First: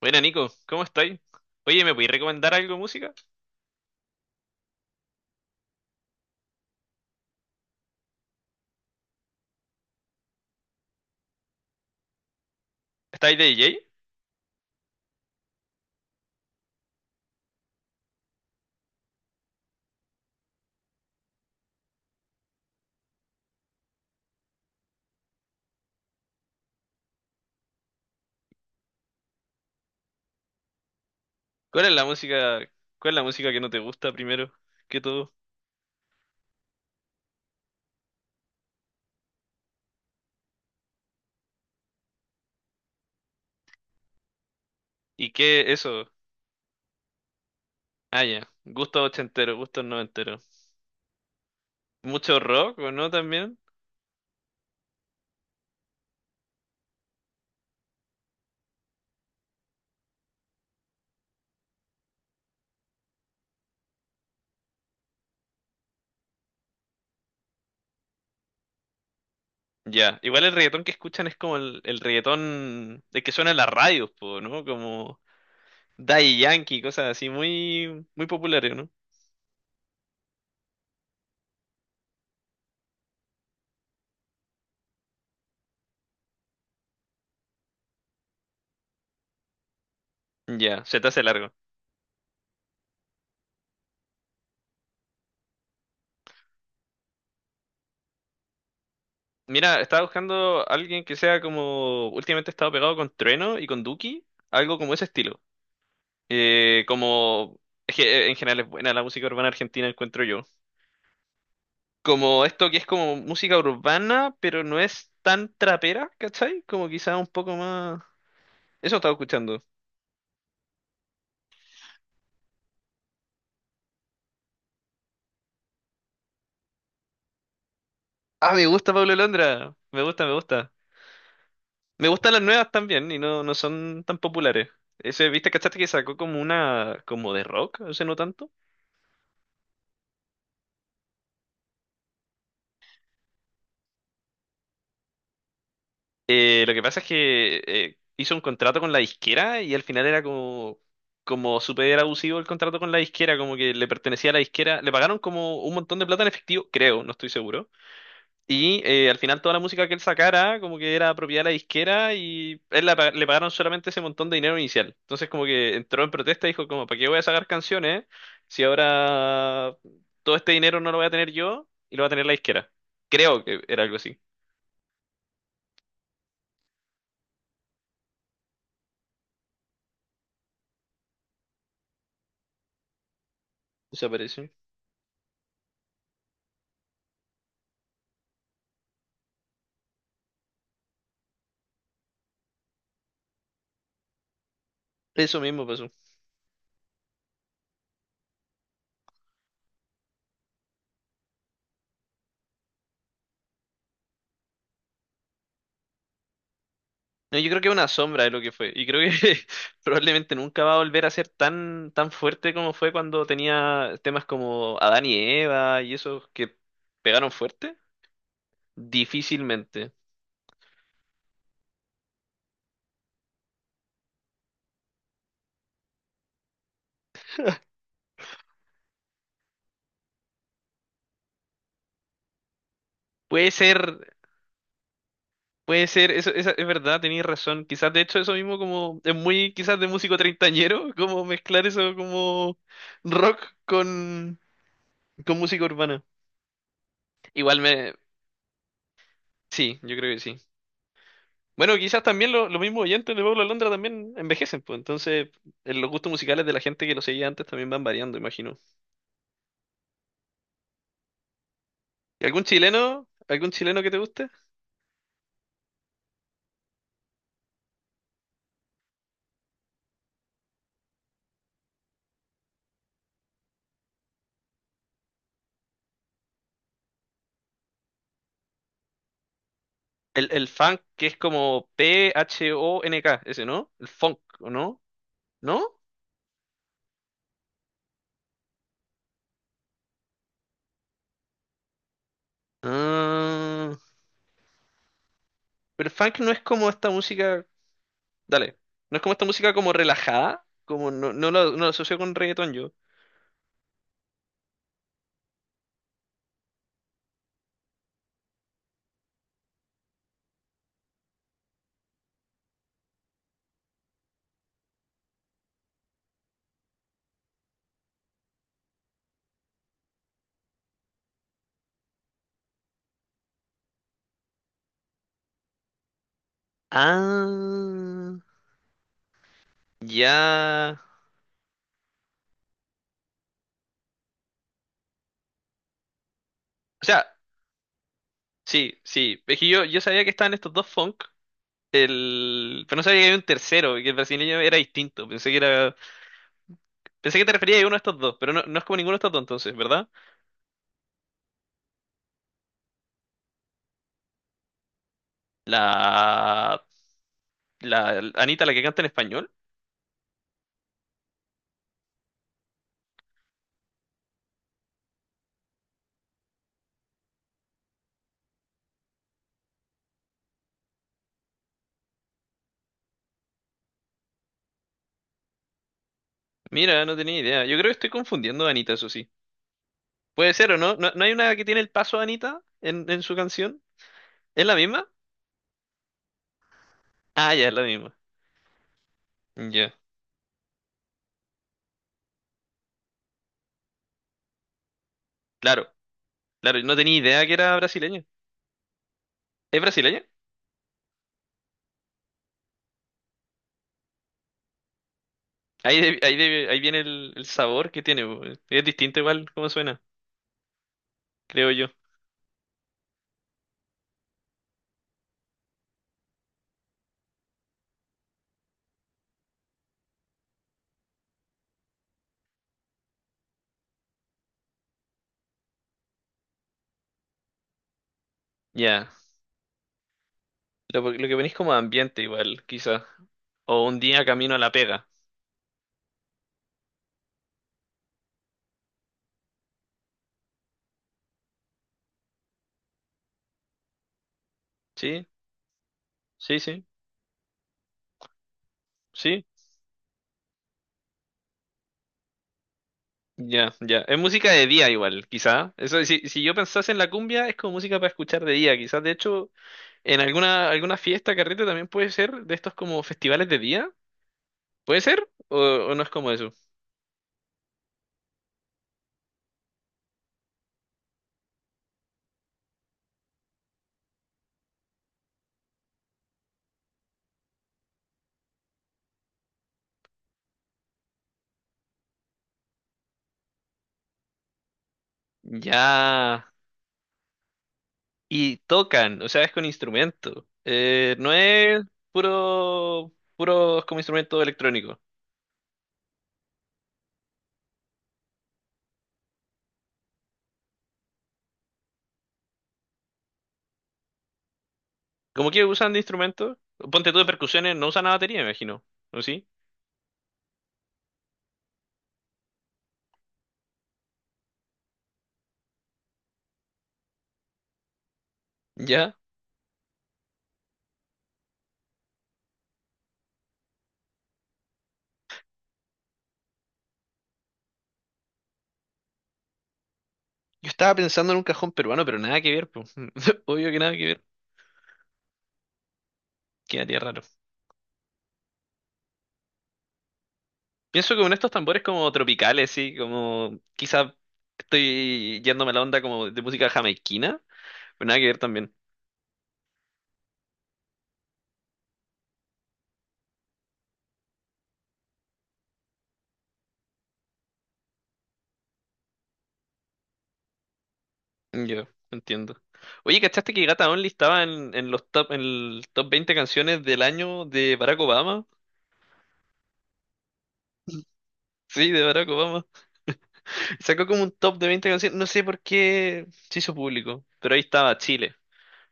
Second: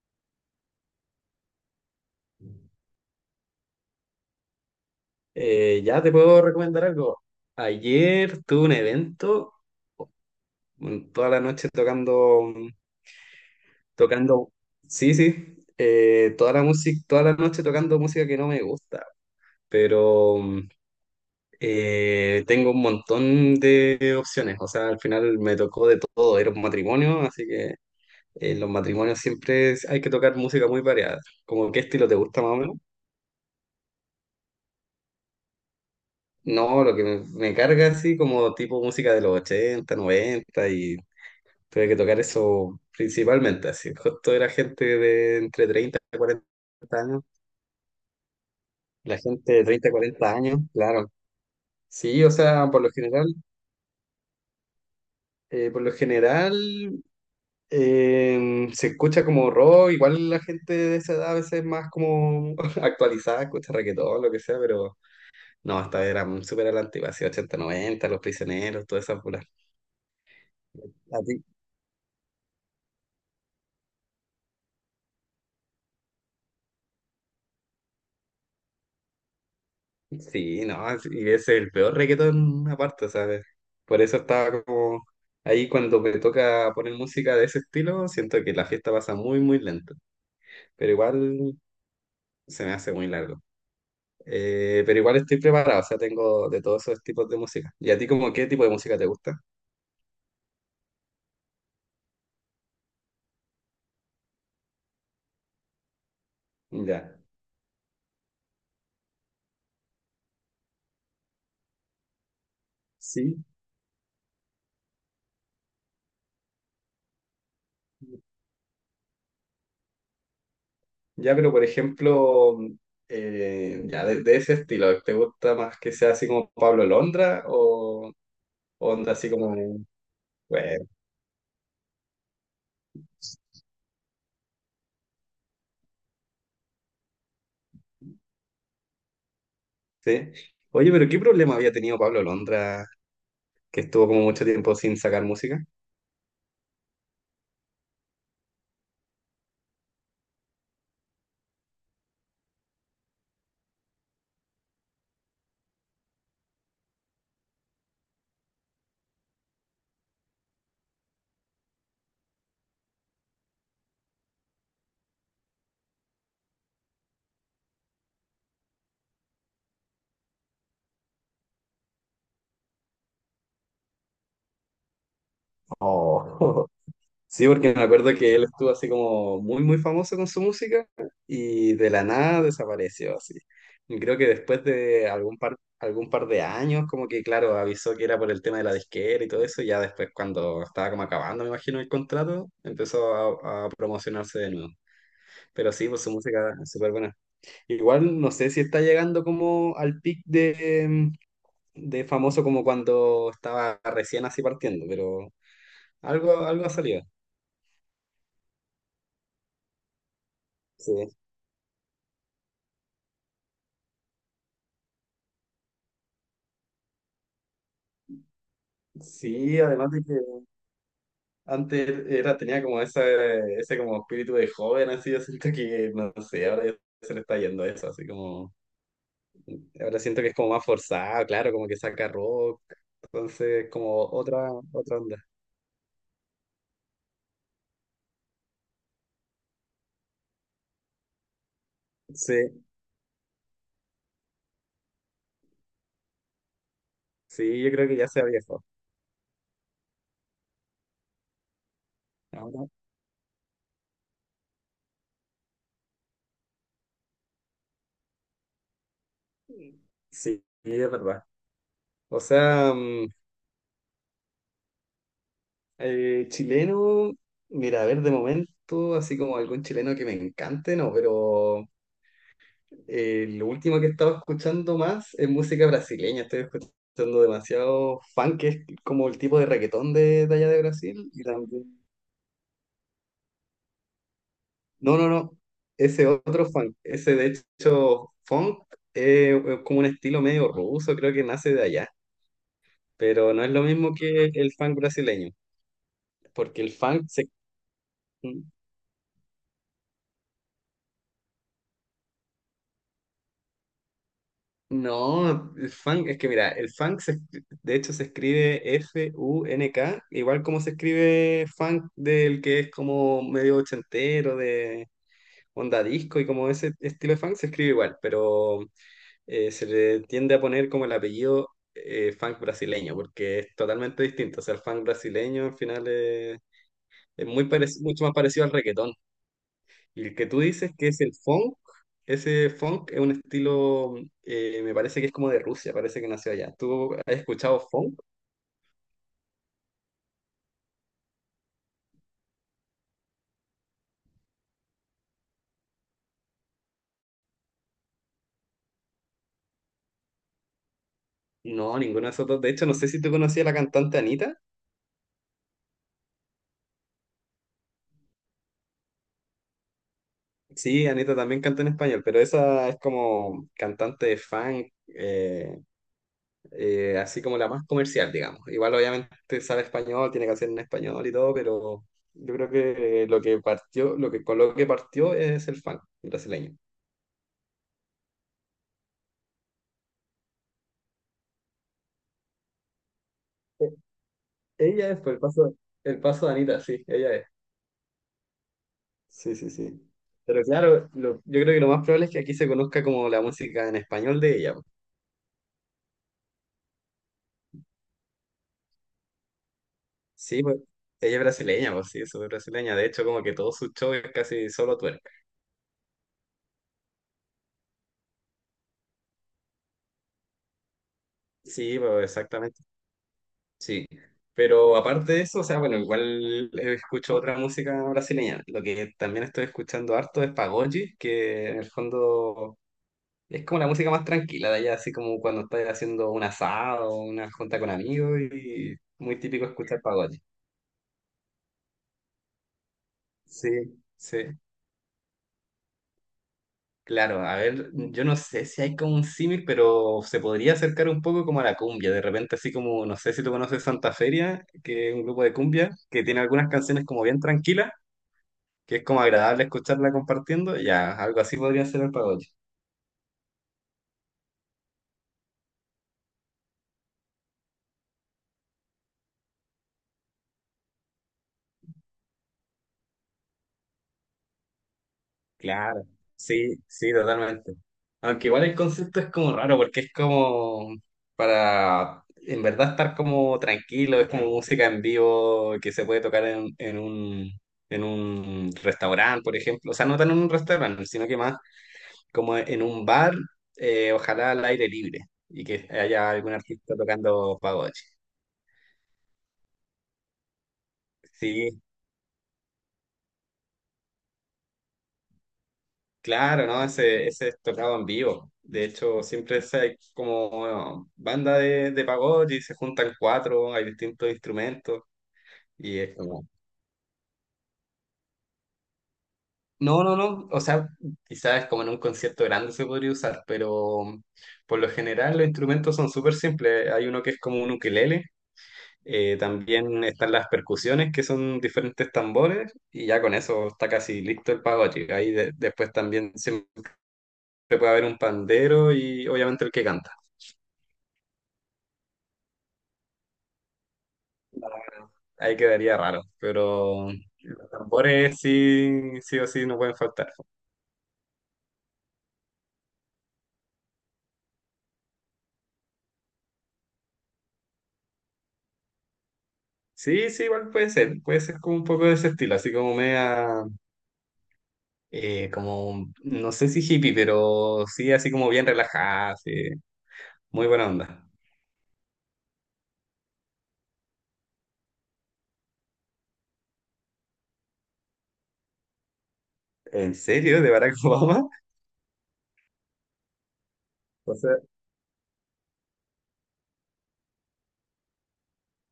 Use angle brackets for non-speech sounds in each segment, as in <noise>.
Buena Nico, ¿cómo estáis? Oye, ¿me podéis recomendar algo de música? Ya te puedo recomendar algo. Ayer tuve un evento, toda la noche tocando, ¿Estáis de DJ? tocando, sí, sí, toda la música, toda la noche tocando música que no me gusta, pero tengo un montón de opciones. O sea, al final me tocó de todo. Era un matrimonio, así que en los matrimonios siempre hay que tocar música muy variada. ¿Como qué ¿Cuál es la estilo te gusta más o música, menos? cuál es la música que no te gusta primero que todo? No, lo que me carga así como tipo música de los 80, 90. Y tuve que tocar eso principalmente, así. Justo era gente ¿Y de entre qué 30 eso? y 40 años. Ah, ya. Gusto La gente ochentero, de gusto 30 a 40 noventero. años, claro. Sí, o ¿Mucho sea, rock por o lo no general, también? eh, por lo general eh, se escucha como rock. Igual la gente de esa edad a veces es más como <laughs> actualizada, escucha reggaetón, lo que sea, pero no, hasta eran súper a la antigua, así 80, 90, Los Prisioneros, todas esas puras. Ya. Igual el reggaetón que ¿A escuchan es ti como el reggaetón de que suena en las radios, po, ¿no? Como Daddy Yankee, cosas así muy, muy populares, ¿no? Sí, no, sí, y es el peor reggaetón aparte, ¿sabes? Por eso estaba como ahí cuando me toca poner música de ese estilo, siento que la fiesta pasa muy, muy lento, Ya, pero se te hace largo. igual se me hace muy largo. Pero igual estoy preparado, o sea, tengo de todos esos tipos de música. ¿Y a ti como qué tipo de música te gusta? Mira, estaba buscando alguien que sea como últimamente he estado pegado con Trueno y con Duki, algo como ese estilo. Ya, Como es que en general es buena la música urbana argentina, encuentro yo. Como esto que es como sí. música urbana, pero no es tan trapera, ¿cachai? Como quizá un poco más. Eso estaba escuchando. Ya, pero por ejemplo, ya de ese estilo, ¿te gusta más que sea así como Pablo Londra o Ah, me gusta onda Pablo así como, Londra. Me gusta, me gusta. bueno. Me gustan las nuevas también y no, no son tan populares. Ese, ¿viste? ¿Cachaste que sacó como una, como de rock? O sea, no tanto. Sí. Oye, pero ¿qué problema había tenido Pablo Londra que estuvo como mucho tiempo sin sacar música? Lo que pasa es que hizo un contrato con la disquera y al final era como, como súper abusivo el contrato con la disquera, como que le pertenecía a la disquera. Le pagaron como un montón de plata en efectivo, creo, no estoy seguro. Y al final toda la música que él sacara como que era propiedad de la disquera y él la pa- le pagaron solamente ese montón de dinero inicial. Entonces como que entró en protesta y dijo como, ¿para qué voy a sacar canciones si ahora todo este dinero no lo voy a tener yo y lo va a tener la disquera? Creo que era algo así. Oh. <laughs> Sí, porque me acuerdo que él estuvo así como muy, muy famoso con su música y de la nada desapareció así. Y creo que Desapareció. después de algún par de años, como que claro, avisó que era por el tema de la disquera y todo eso, y ya después cuando estaba como acabando, me imagino, el contrato, empezó a promocionarse de nuevo. Eso mismo Pero sí, pasó. pues su música es súper buena. Igual no sé si está llegando como al pic de famoso como cuando estaba recién así partiendo, pero algo ha salido. No, yo creo que es una sombra de lo que fue. Y creo que <laughs> probablemente nunca va a Sí, volver a ser tan, tan fuerte como fue cuando tenía temas como Adán y Eva y esos que pegaron fuerte. sí, además Difícilmente. de que antes tenía como ese como espíritu de joven. Así yo siento que, no sé, ahora ya se le está yendo eso, así como, ahora siento que es como más forzado, claro, como que saca rock, Puede entonces como ser, otra onda. puede ser, eso, esa- es verdad, tenías razón. Quizás de hecho eso mismo como es muy quizás de músico treintañero, como mezclar eso Sí, como rock con, con música urbana. Igual sí, yo creo me, que ya se ha viejo. sí, yo creo que sí. Bueno, quizás también lo- los Ahora, mismos oyentes de Pablo Alondra también envejecen, pues entonces los gustos musicales de la gente que lo seguía antes también van variando, imagino. sí, es verdad. O ¿Y ¿Algún sea, chileno? ¿Algún chileno que te guste? Chileno, mira, a ver, de momento, así como algún chileno que me encante, no, pero lo último que he estado escuchando más es música brasileña. Estoy escuchando demasiado funk, que es como el tipo de reggaetón El, de el allá de funk que Brasil. es Y como también. P-H-O-N-K, ese, ¿no? El funk, ¿o no? No, no, no, ¿No? ese otro funk, ese de hecho funk es como un estilo medio ruso, creo que nace de allá, pero no es lo Ah, mismo que el funk brasileño, pero el funk no es porque como el esta funk se. música. Dale. No es como esta música como relajada. Como no, no lo, no lo asocio con reggaetón yo. No, el funk, es que mira, el funk de hecho se escribe funk, igual como se escribe funk del que es como medio ochentero, de onda disco, y como ese estilo de funk se escribe igual, pero se le tiende a poner como el apellido funk brasileño, porque es totalmente distinto. O sea, el funk brasileño al final es, es mucho más Ah, parecido al reggaetón. Y el que tú dices ya. que es el funk, ese funk es un estilo. Me parece que es como de Rusia, parece que nació allá. O ¿Tú sea, has escuchado funk? sí, sí. Es que yo sabía que estaban estos dos funk. El... Pero no sabía que había un tercero y que el brasileño era distinto. Pensé que era... Pensé que te referías a uno de estos dos, pero no, no es como ninguno de estos dos entonces, ¿verdad? No, ninguno de esos dos. De hecho, no sé si tú conocías a la cantante Anita. La... La Anita, la que canta en español. Sí, Anita también canta en español, pero esa es como cantante de funk, así como la más comercial, digamos. Igual obviamente sabe español, tiene que hacer en español y todo, pero yo creo que lo que partió, lo que con lo que partió es el funk brasileño. Mira, no tenía idea. Yo creo que estoy confundiendo a Anita, eso sí. Puede ser o no. ¿No, no hay una que tiene el paso de Anita en su canción? ¿Es la misma? Ella es, por el paso de Anita, sí, ella es. Ah, ya, es la misma. Sí, sí, Ya. sí. Pero claro, yo creo que lo más probable es que aquí se conozca como la música en español de ella, po. Claro, claro. No tenía idea que era brasileña. ¿Es brasileña? Sí, pues ella es brasileña, pues sí, es súper brasileña. De hecho, como que todo su show es casi solo twerk. Ahí, de- ahí, de- ahí viene el sabor que tiene. Es distinto igual como suena, creo yo. Sí, pues exactamente, sí. Pero aparte de eso, o sea, bueno, igual escucho otra música brasileña. Lo que también estoy escuchando harto es pagode, que en el fondo es como la música más tranquila de allá, así como cuando estás haciendo un asado, o una junta con amigos y Ya. muy típico escuchar pagode. Lo que venís como ambiente igual, quizá. Sí, O un día camino a sí. la pega. Claro, a ver, yo no sé si hay como un símil, pero se podría acercar un poco como a la cumbia. De repente, así como, no sé si tú conoces Santa Feria, que es un ¿Sí? grupo de cumbia, que tiene Sí, algunas sí. canciones como bien tranquilas, que es como Sí. agradable escucharla compartiendo. Ya, algo así podría ser el pagode. Ya, ya. Es música de día igual, quizá. Eso, si, si yo pensase en la cumbia, es como música para escuchar de día, quizás. De hecho, en alguna, alguna fiesta, carrete también puede ser de estos como festivales de día. ¿Puede ser? O no Claro, es como eso? sí, sí, totalmente. Aunque igual el concepto es como raro, porque es como para en verdad estar como tranquilo, es como música en vivo que se puede tocar en un restaurante, por ejemplo. O sea, no tan en un restaurante, sino que más como en un bar, ojalá al aire libre, y Ya. que haya algún artista tocando pagode. Y tocan, o sea, es con instrumento. No Sí, es puro, puro como instrumento electrónico. claro, ¿no? Ese es tocado en vivo. De hecho, siempre es como bueno, banda de pagode, se juntan cuatro, hay distintos instrumentos Como que usan de y es como. instrumentos, ponte tú de percusiones, no usan la batería, me imagino. ¿O sí? No, no, no. O sea, quizás como en un concierto grande se podría usar, pero por lo general los instrumentos son súper simples. Hay uno que es como un ukelele. Ya. También están las percusiones que son diferentes tambores y ya con eso está casi listo el pagode. Ahí después también siempre puede haber un pandero y obviamente el que canta. Yo estaba pensando en un cajón peruano, pero nada que ver, pues. <laughs> Obvio que nada que ver. Ahí quedaría raro, Quedaría pero raro. los tambores sí, sí o sí no pueden faltar. Pienso que con estos tambores como tropicales, sí, como quizá estoy yéndome a la onda como de música jamaiquina, pero nada que ver también. Sí, sí, igual puede ser como un poco de ese estilo, así como media, como, no sé si hippie, pero sí, así como bien relajada, sí, muy buena onda. Yo, entiendo. Oye, ¿cachaste que Gata Only estaba en los top, en el top 20 canciones del año de Barack Obama? ¿En serio? ¿De Barack <laughs> Obama? Sí, de Barack Obama. Sacó como un O top sea, de 20 canciones, no sé por qué se hizo público, pero ahí estaba Chile,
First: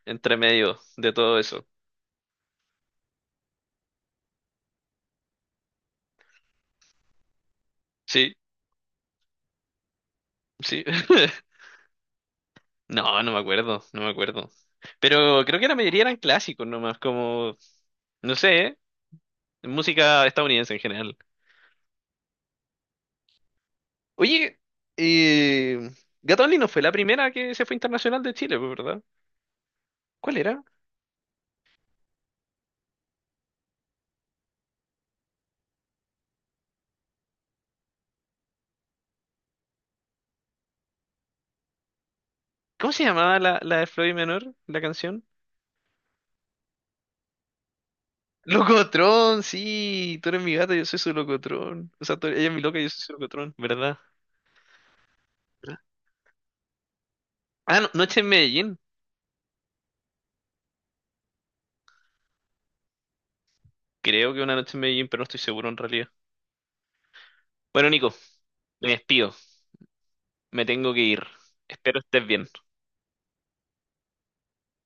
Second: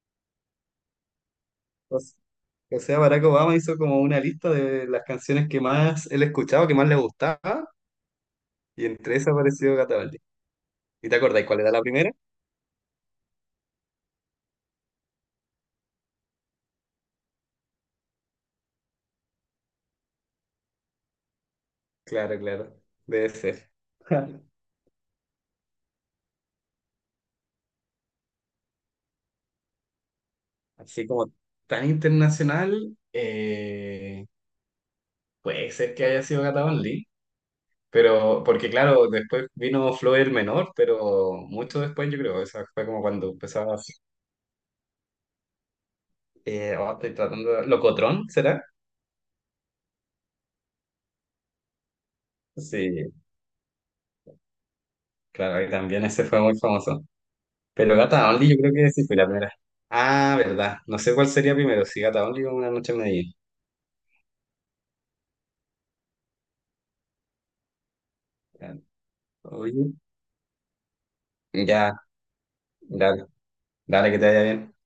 entre medio de todo eso. o s- Barack Obama hizo como una lista de las canciones que más él escuchaba, que más le gustaba, Sí, y entre esas apareció Gatabaldi. sí. ¿Y te acordáis <laughs> cuál era la primera? No, no me acuerdo, no me acuerdo. Pero creo que la mayoría eran clásicos nomás, como, no sé, ¿eh? Música estadounidense en general. Claro, claro, debe ser. <laughs> Oye, eh, Gato Only no fue la primera que se fue internacional de Chile, pues, ¿verdad? ¿Cuál era? Así como tan internacional, puede ser que haya sido Gata Only, pero porque claro, después vino Flow el Menor, pero mucho después yo creo, esa fue ¿Cómo como se cuando llamaba la, empezaba. la de Floyd Menor, la canción? Oh, ¿Locotrón será? Locotrón, sí, tú eres mi gata, yo soy su locotrón. O sea, tú- ella es mi loca, yo soy su Sí, locotrón, ¿verdad? claro, y ¿Verdad? también ese fue muy famoso. Ah, no, Pero noche en Gata Only yo creo Medellín. que sí fue la primera. Ah, verdad, no sé cuál sería primero, si Gata Only o Una Noche en Medellín. Creo que una noche en Medellín, pero no estoy seguro en realidad. Bueno, Nico, me despido, Oye, me tengo que ir. ya, Espero estés bien. dale, dale que te vaya bien.